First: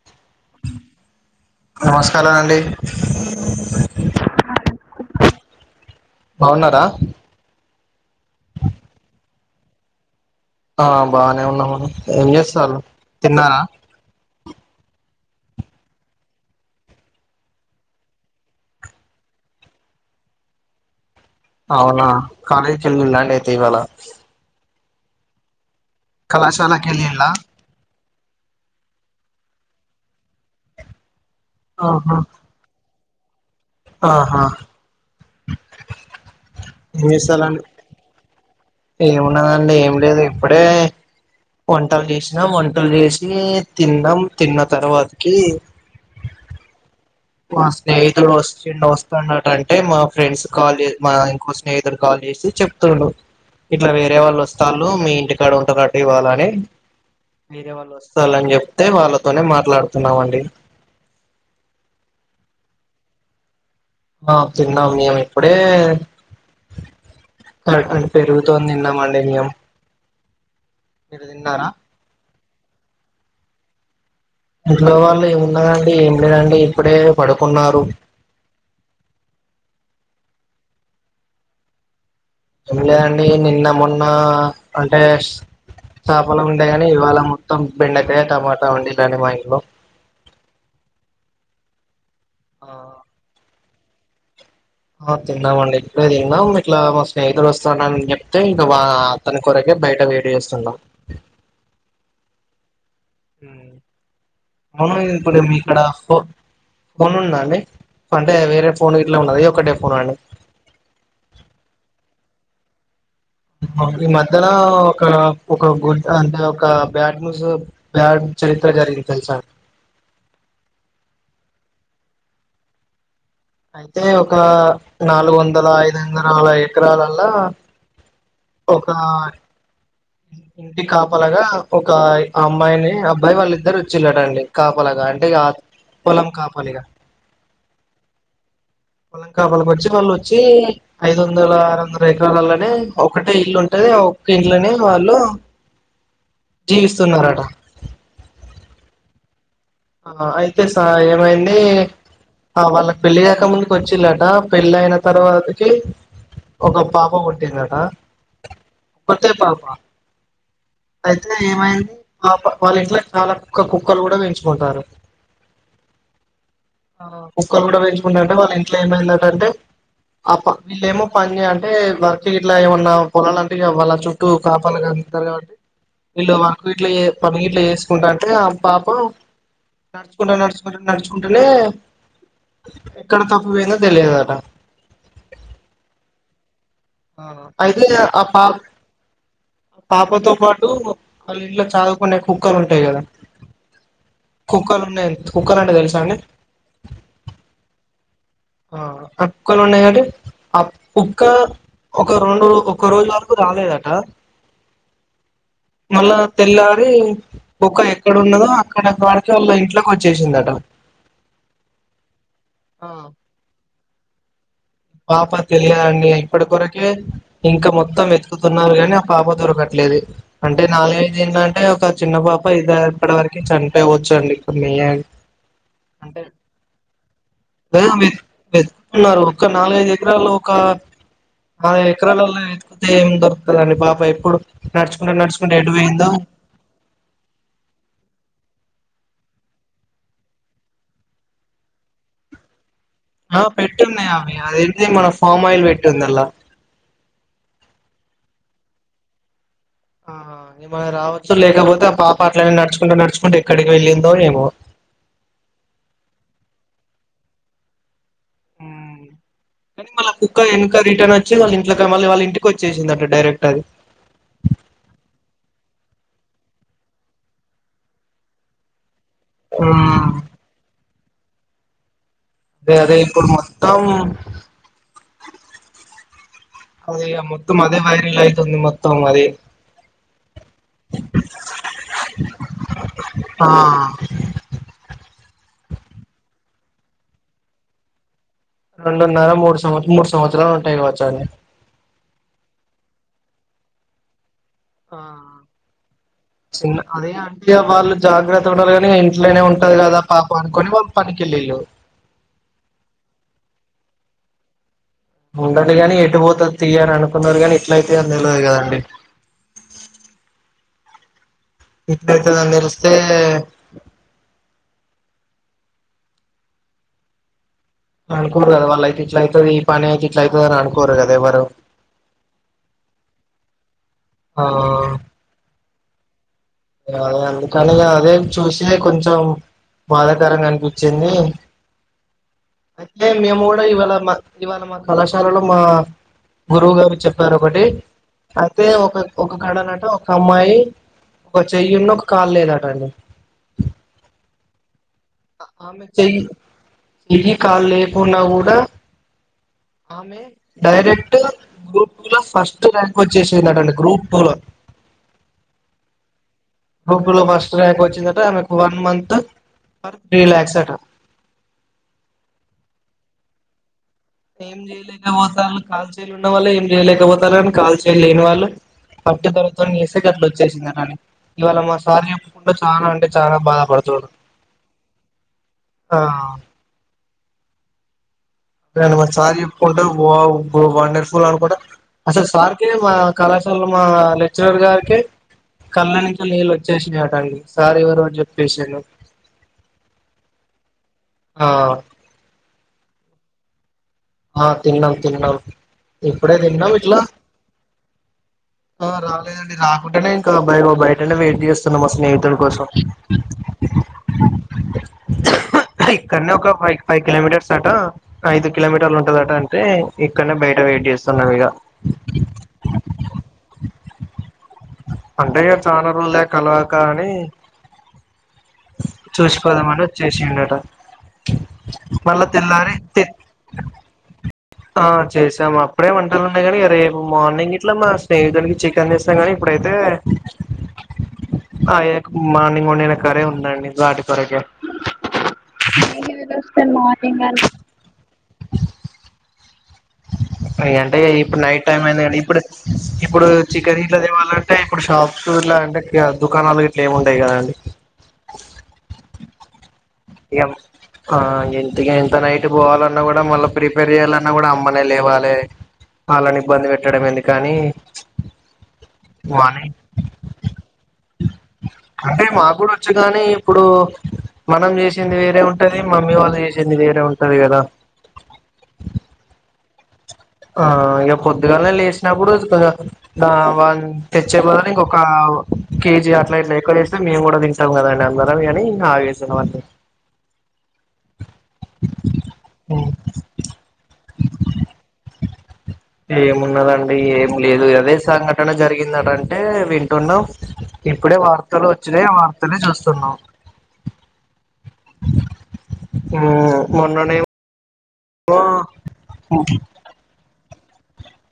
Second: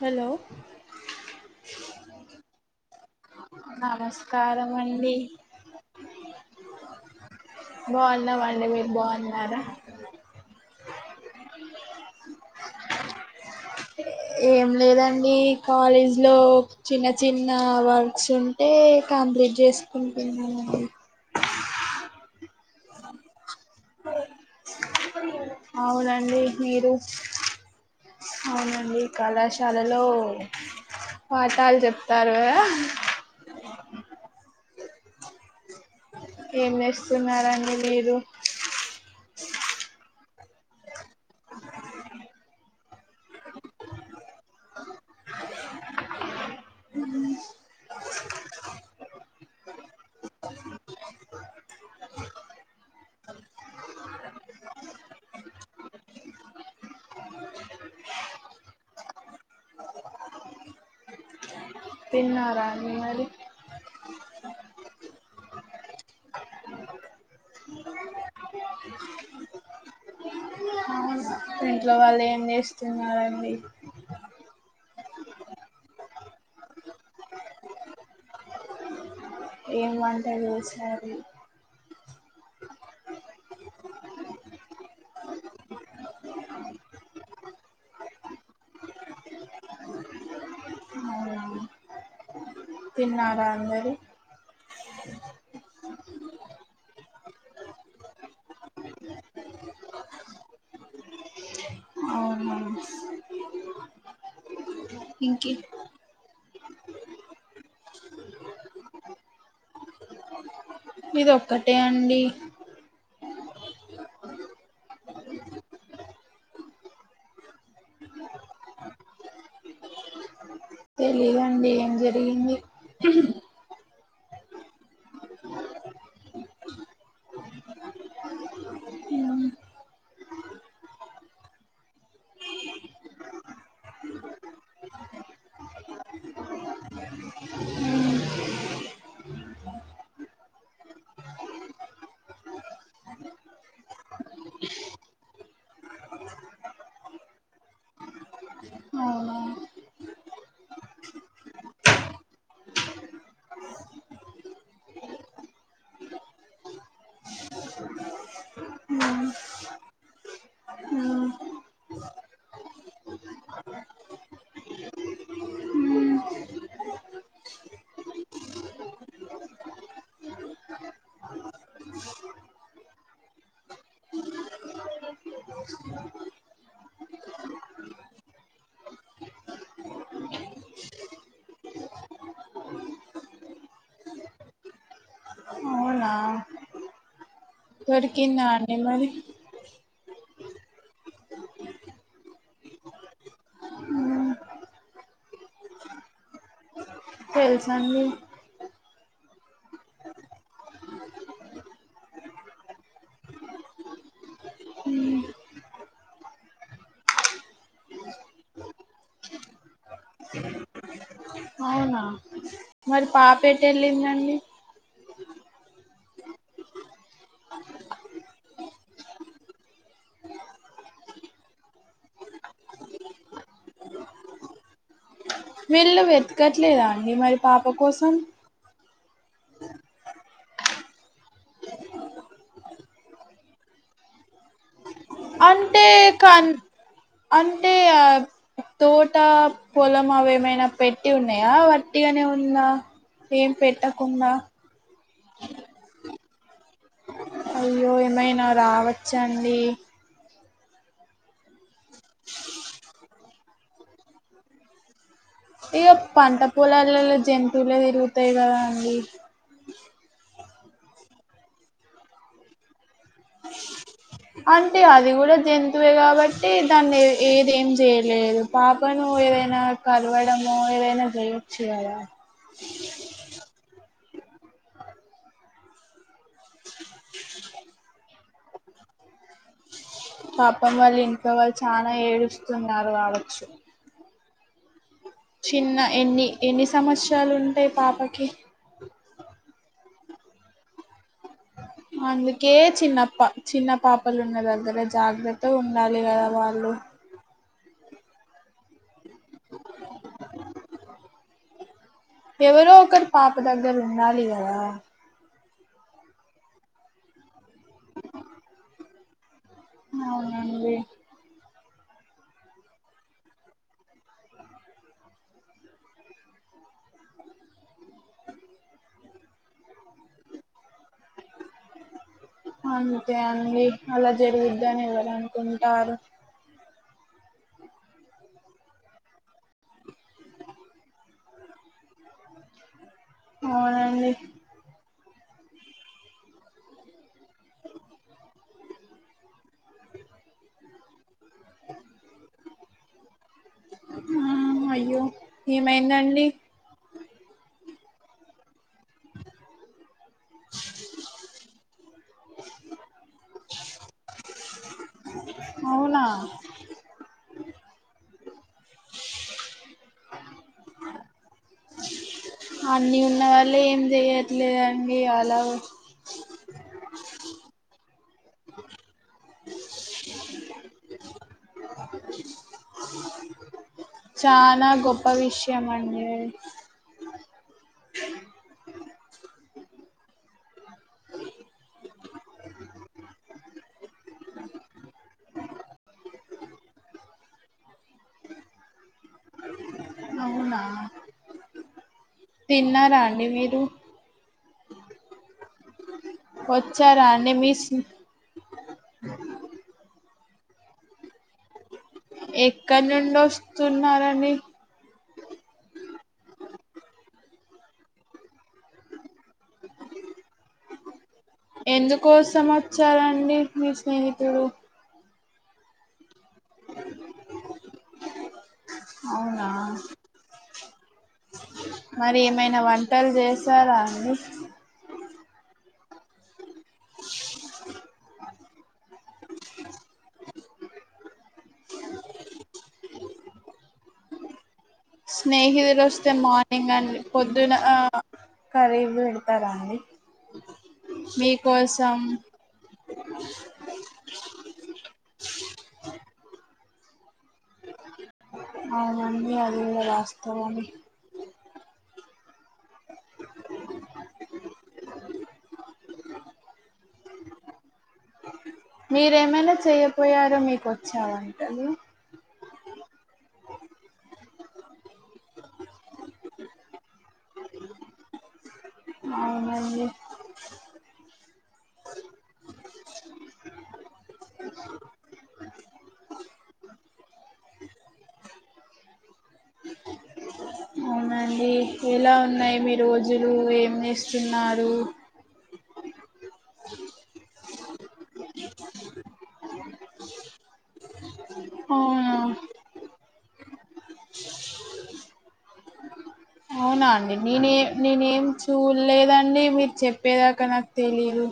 Hello నమస్కారం అండి నమస్కారం అండి బాగున్నారా బాగున్నామండి మీరు బాగున్నార అ ఆ బాగానే ఉన్నాము ఏం చేస్తున్నారు తిన్నారా ఏం లేదండి కాలేజ్ లో చిన్న చిన్న వర్క్స్ ఉన్ టే కంప్లీట్ చేసుకుంటున్నానండి అవునా కాలేజీ కి ఎల్లుండ లేతే ఇవాళ అవునండి కళాశాలకి మీరు వెళ్ళిలా అవునండి కళాశాలలో పాఠాలు ఆహా చెప్తారు కదా ఆహా ఏం చేస్తున్నారండి మీరు ఏమున్నదండి ఏం లేదు ఇప్పుడే వంటలు చేసినాం వంటలు చేసి తిన్నాం తిన్న తర్వాత కి మా స్నేహితుడు వస్తు వస్తున్నట అంటే మా ఫ్రెండ్స్ కాల్ చే మా ఇంకో స్నేహితుడు కాల్ చేసి చెప్ తుండు ఇట్ల వేరే వాళ్ళు వస్తాళ్ళు మీ ఇంటికాడ ఉంటారండి ఇవ్వాల అని వేరే వాళ్ళ వస్తారని చెప్తే వాళ్ళతోనే మాట్లాడుతున్నామండి తిన్నారా అండి మరి ఆ తిన్నాం మేము ఇప్పుడే పెరుగుతో తిన్నామండి మేము మీరు తిన్నారా ఇట్లో వాళ్ళు ఏం చేేస్తున్నారండి ఇంట్లో వాళ్ళు ఏమున్నదండి ఏం లేదండి ఇప్పుడే పడుకున్నారు ఏం వంట చేశారు ఏం లేదండి నిన్న మొన్న అంటే చపలు ఉండే కానీ ఇవాళ మొత్తం బెండకాయ టమాటా వండేలాని మా ఇంట్లో అవునా ఆ తిన్నారా అందరు తిన్నామండి ఇప్పుడే తిన్నాం ఇట్లా మా స్నేహితుడు వస్తానని చెప్తే ఇంకా బా అతని కొరకే బయట వెయిట్ చేస్తున్నాం అవునా అవును ఇది ఇప్పుడు ఇంకి మీక్కడ ఫోన్ ఫోన్ ఉందా అండి అంటే వేరే ఫోన్ ఇట్లా ఉన్నది ఒకటే ఫోనా అండి ఇది ఒక్కటే అండి ఈ మధ్యన ఒక ఒక గుడ్ అంటే ఒక బ్యాడ్ న్యూస్ బ్యాడ్ చరిత్ర జరిగింది తెలుసా తెలిదండి ఏం జరిగింది అయితే ఒక నాలుగు వందల ఐదు వందల ఎకరాలల్లా ఉ [inaudible] ఇ కాపలాగా ఒక అమ్మాయిని అబ్బాయి వాళ్ళిద్దరు వచ్చిళ్ళడండి కాపలాగా అంటే పోలం కాపలీగా ఉ పొలం కాపలీగా వాళ్ళ వచ్చి నోళ్ళు వచ్చి ఐదు వందల ఆరు వందల ఎకరాలలోనే ఒకటే ఇల్లు ఉంటది ఆ ఒక్క ఇళ్ళనే వాళ్ళు జీవిస్తున్నారట అవునా ఆ అయితే సా ఏమైంది ఆ వాళ్ళకి పెళ్ళి కాక ముందుకి వచ్చిలాట పెళ్ళ అయిన తర్వాతకి ఒక పాప పుట్టిందట ఒకటే పాప అ అయితే ఏమైంది పాప వాళ్ళ ఇంట్లో చాలా కుక్క కుక్కలు కూడా పెంచు కుంటారు మ్మ్ ఆ కుక్కలు కూడా పెంచుకుంటారంటే వాళ్ళ ఇంట్లో ఏం అయిందంట అంటే ఆ వీళ్ళ ఏమో పని అంటే వర్కి ఇట్లా ఏమన్నా పొలాలంటవి గా వాళ్ళ చూ చుట్టు కాపాల కి ఉంటారు కాబట్టి వీళ్ళు వర్క్ వీట్లో పన్నగీట్లు చేేసుకుంటా ఉంటే ఆ పాప నడుచుకుంటా నడుచుకుంటా నడుచుకుంటేనే ఎక్కడ తప్పు పోయిందో తెలియదట అవునా అయితే ఇగ ఆ దొరికిందా పాప అండి మరి పాపతో పాటు వాళ్ళ ఇంట్లో ఛాదు కునే కుక్కలు ఉంటాయి కదా మ్మ్ కుక్కలు ఉన్నాయి కుక్కలు అంటే తెలుసా అండి తెలుసండి ఆ కుక్కలు ఉన్నాయి కదండీ ఆ కుక్క ఒక రొండూ ఒక్కొక్క రోజు వర్కు రాలేదట మ్మ్ మళ్ళా తెల్లారీ ఒక్క ఎక్కడున్నదో అక్కడ వాడికి వాళ్ళ ఇంట్లోకి వచ్చేసిందట ఔనా ఆ మరి పాపెటెళ్ళిందండి పాప తెలియదండి ఇప్పడి కొరకే ఇంక మొత్తం వెతుకుతున్నారు గానీ ఆ పాప దొరకట్లేదు అంటే నాలుగైదు ఏళ్ళంటే ఒక చిన్న పాప ఇద ఇప్పడివరకే చనిపోవచ్చు అండి ఇప్పుడ్ మిల్యాన్ వీళ్ళు వెతకట్లేదా అండి మరి పాప కోసం వెతుకున్నారు కాన్ నాలుగైదు ఎకరాలు ఒకా ఆ ఎకరాలల్లో ఎతుకుతే ఏం దొరుకుతదండి పాప ఎప్పుడు నడుచుకుంట నడుచుకుంట ఎటు అంటే బోయిందో కన్ అంటే ఆబ్ తోటా పొలం అవేమైన పెట్టి ఉన్నయా వట్టిగనే ఉందా ఆ ఏం పెట్టున్నాయ్ పెట్టకుండా అవీ అదేంది మన ఫామ్ ఆయిల్ పెట్టుందల్లా అయ్యో ఏమైనా రావచ్చండీ ఉమ్ ఏమన్న రావచ్చు లేకపోతే ఆ పాప అట్లనే నడుచుకుంట నడుచుకుంట ఎక్కడికి వెళ్ళిందో ఏమో ఇయ్యో పంట పొలాల్లో జంతువులే దిరుగుతాయ్ గదా అండి క కుక్క ఎక రిర్న్ వచ్చి వాళ్ళ ఇంట్కి మళ్ళ వాళ్ళ ఇంటికిచ్చసిందట డైరెక్ట్ అది అంటే అది గుడ జంతువే గాబట్టీ దాన్నే ఏదేం జేయలేదు పాపనూ ఏదైనా ఆ కరవడమో ఏదైనా చేయొచ్చు కదా అదే అదే ఇప్పుడ్ మొత్తం అదే ఇగ మొత్తం అదే వైరిల్ అయితుంది మొత్తం మరీ పాపం వాళ్లింట్లో వాళ్ చానా ఏడుస్తున్నార్ గావొచ్చు ఆ చిన్న ఎన్ని ఎన్ని సంవత్సరాలు ఉంటయ్ పాపకి రొండున్నర మూడు సంవత్ మూడు సంవత్సరాలుంటాయ్ గావచ్చండి అందుకే చిన్నప్ప చిన్న పాప్ ప లున్న దగ్గర ఆ జాగ్రత్త గుండాలి గద వాళ్ళు చిన్న అదే అంటే వాళ్ళు జాగ్రత్తగుండాల్ గానీ ఇంట్లోనే ఉంటది గదా పాప అనుకోనీ వాళ్ళు పనికెళ్ళిళ్ళు ఎవరో ఒకర్ పాప దగ్గర్ ఉండాలి గదా ఉండలి గానీ ఎటు బోతద్ తీయర్ అనుకున్నరు గానీ ఇట్లతయ్ తెల్వదు గదండీ ఔనండి ఇట్లైతదన్ దెలుస్తే అ అనుకోర్ గదా వాళ్ళ అయితే ఇట్ల ఐతది ఈ పని ఐతెట్ ఇట్లైతదిరా అని అనుకోర్ గదా ఎవ్వరూ అంతే అండీ అలా ఆ జరుగుద్దని ఎవర్ అనుకుంటారు అదే అందుకనిగా అదే చూసీ కొంచం బాధాకరంగా అనిపించింది ఐతే మేము గుడ ఇవాళ అవునండి మా ఇవాళ మా కళాశాలలో మా గురువు గారు చెప్ ప్పార్ ఒకటీ అయితే ఒక ఒక కడనట ఒక అమ్మాయి ఒక చెయ్యున్ను ఒక కాల్ లేదట అండి ఆ అయ్యో ఆమె చెయ్ ఏమైందండి చెయ్యి కాల్లేకున్నా గూడా ఆమె డైరెక్టు గ్రూపు లో ఫస్ట్ ర్యాంక్ వచ్చేసిం డీ గ్రూప్పు లో ఔనా గ్రూపులో ఫస్టు ర్యాంక్ వచ్చిందట ఆమెకు one month per three lakhs అట అన్నీ ఉన్న వాళ్ళ ఏం ఏం చెయట్లేదండి అలా చేయలేకపోతారు కాల్ ఉన్న వాళ్ళ ఏం లేయలేకపోతునరు కాల్ చెయ్యి లేని వాళ్ళు పట్టే దారుతో చేస్తే అట్లా వచ్చేసిందందీ ఇవాళ మా సారు చెప్పుకుంటూ చాలా అంటే చాలా బాధపడుతుడు చాలా గొప్ప విషయం అండి నేను మ సార్ చెప్పుకుంటా వండర్ఫుల్ అనుకుంటే అసలు సార్ కే మా కళాశాల మా లెక్చరర్ గారికే కళ్ళ నుంచి నీళ్ళు వచ్చేసాయంట సార్ ఎవరో చెప్పేసినారు అవునా ఆ తిన్నారా అండి మీరు ఆ తిన్నాం తిన్నాం ఇప్పుడే తిన్నాం ఇట్లా వచ్చారా అండి మీ స్నే ఆ రాలేదండి రాకుండానే ఇంకా బ బయటనే వెయిట్ చేస్తా ఇంకా మా స్నేహితుడి కోసం ఎక్కడి నుండి వస్తున్నారండి ఇక్కడనే ఒక ఫైవ్ ఫైవ్ కిలోమీటర్స్ ఆట ఐదు కిలోమీటర్ ఉంటందట అంటే ఇక్కడనే బయట వెయిట్ చేస్తున్నావు ఇగా ఎందుకోసం వచ్చారండి మీ స్నేహితుడు అంటే చాలా రోజులై కలవక అని అవునా చూసిపోదామని ఆచ్చేసిందంట మరి ఏమైనా వంటలు చేస్తారా అసలు ఆ చేశాము అప్పుడే వంటలు ఉన్నాయి కానీ రేపు మార్నింగ్ ఇట్లా మా స్నేహితునికి చికెన్ తీస్తాం కాని ఇప్పుడైతే ఆ మార్నింగ్ వడిన కోరే ఉండండి వాటి కొరకే స్నేహితులు వస్తే మార్నింగ్ అని మార్నింగ్ పొద్దున కర్రీ పెడతారా అండి అ అంటే ఇప్పుడు నైట్ టైమ్ అయిందడీ ఇప్పుడు ఇప్పుడు చికెన్ గిట్లాతేవ్వాలంటే ఇప్పుడు షాప్స్ ఇట్లా అంటే దుకాణాలు ఎట్లా ఏమీ ఉండదు కదా అండి అవునండి అది కూడా ఇక వాస్తవమే ఆ ఇంత ఇంత నైట్ పోవాలన్నా కూడా మళ్ళీ ప్రిపేర్ చెయ్యాలన్నా కూడా అమ్మనే లేవాలే వాళ్ళని ఇబ్బంది పెట్టడం ఎందుకు అని మీరేమైనా చేయపోయారో మీకు వచ్చా వంటలు అంటే మా కూడా వచ్చు గానీ ఇప్పుడు మనం చేసింది వేరే ఉంటది మమ్మీ వాళ్ళు చేసింది వేరే ఉంటది కదా అవునండి ఆ ఇగా పొద్దుగాలే లేసినప్పుడు వాళ్లు తెచ్చేదాంట్లో ఇంకొక కేజీ అట్లా ఇట్లా ఎక్కువ చేస్తే మేము కూడా వస్తాం కాదా అని అందు కోసమే ఆగేసి అండి ఎలా ఉన్నాయి మీ ఉమ్. రోజులు ఏం చేస్తున్నారు ఏమున్నదండి ఏం లేదు ఏదే సంఘటన జరిగిందటంటే వింటున్నాం ఇప్పుడే వార్తలు వచ్చినాయి ఆ అవునా వార్తలే చూస్తున్నాం ఉమ్, అవునా అండి నేనే నేనేం మొన్ననేమో చూలేదండి మీరు చెప్పేదాకా నాకు తెలీదు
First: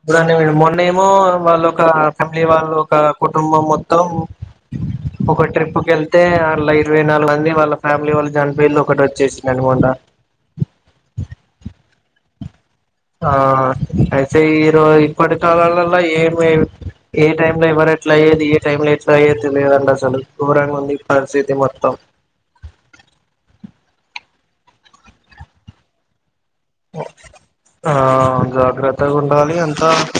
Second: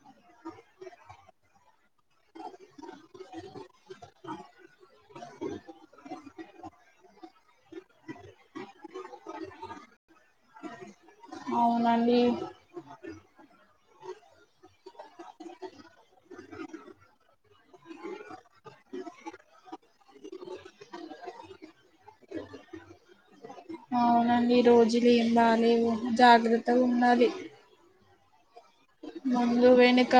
ఇప్పుడు మొన్న ఏమో వాళ్ళొ ఒక ఫ్యామిలీ వాళ్ళ ఒక కుటుంబం మొత్తం ఉ హు ఒక ట్రిప్ కి వెళ్తే అల్లా ఇరవై నాలుగు మంది వాళ్ళ ఫ్యామిలీ వాళ్ళ చనిపోతే ఒకటి వచ్చేసింది అండి మొన్న అవునండి ఆ అయితే ఈరోజ ఇప్పటి కాలాలలో ఏమి ఏ టైమ్ లో ఎవరే ఎట్లా అయ్యేది ఏ టైం లో ఎట్లా అయ్యేది తెలిదండి అసలు గోరంగా ఉంది పరిస్థితి మొత్తం అవునండి రోజులు ఏం బాగాలేవు జాగ్రత్త ఆ జాగ్రత్తగా ఉండాలి ముందు అంతా వెనుక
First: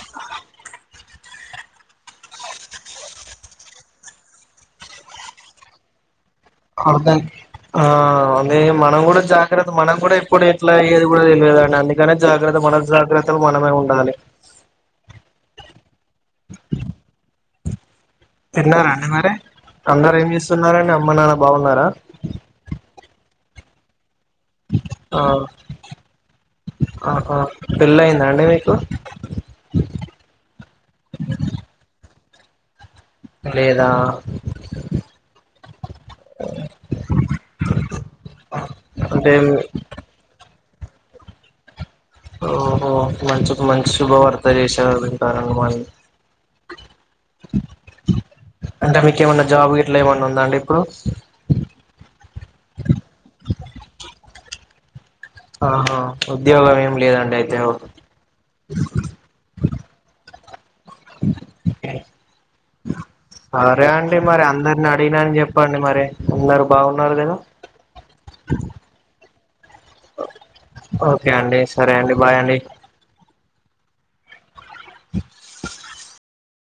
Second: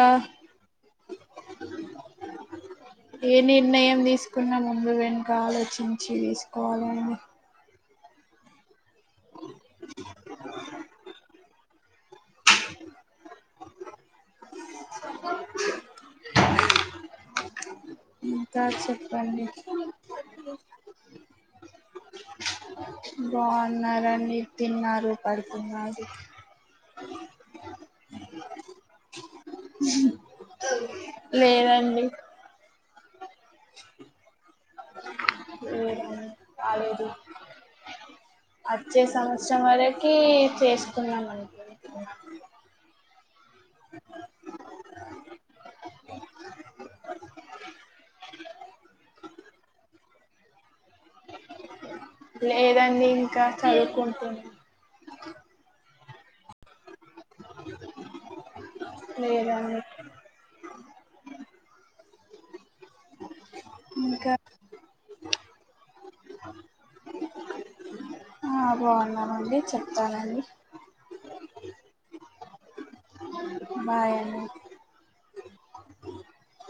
ఏ నిర్ణయం తీసుకున్నా ముందు వెనుక ఆలోచించి తీసు ఆ గానీ ఆ అదే మనం కూడా జాగ్రత్త మనం కూడా ఇప్పుడు ఇట్లా ఏది కూడా తెలియదుండి అందుక నే జాగ్రత్త మన జాగ్రత్తలు మనమే ఉండాలి ఇంకా తిన్నారా అండి మరి చెప్పండి అందరు ఏం చేస్తున్నారండి అమ్మ నాన్న బాగున్నారా బాగున్నారండి తిన్నారు ఆ పడుకున్నారు ఆహా పెళ్ళ అయిందా అండి మీకు లేదండి లేదా లేదు కాలేదు వచ్చే అంటే సంవత్సరం వర కి చేస్తున్నామండి ఓహో మంచికు మంచి శుభవార్త చేసినారు అంత మరి అంటే మీకు ఏమన్నా జాబ్ ఇట్లా ఏమైన్నా ఉందా అండి ఇప్పుడు లేదు అండి ఇంకా చదువుకుంటున్నా ఆహా ఉద్యోగం ఏమి లేదండి అయితే ఓకే లేదండి ఏ సరే అండి ఇంకా మరి అందరిని అడిగినని చెప్పండి మరి అందరు బాగున్నారు కదా ఆ బాగున్నారు అండి చెప్తానండి ఓకే అండి సరే అండి బాయ్ అండి బాయ్ అండి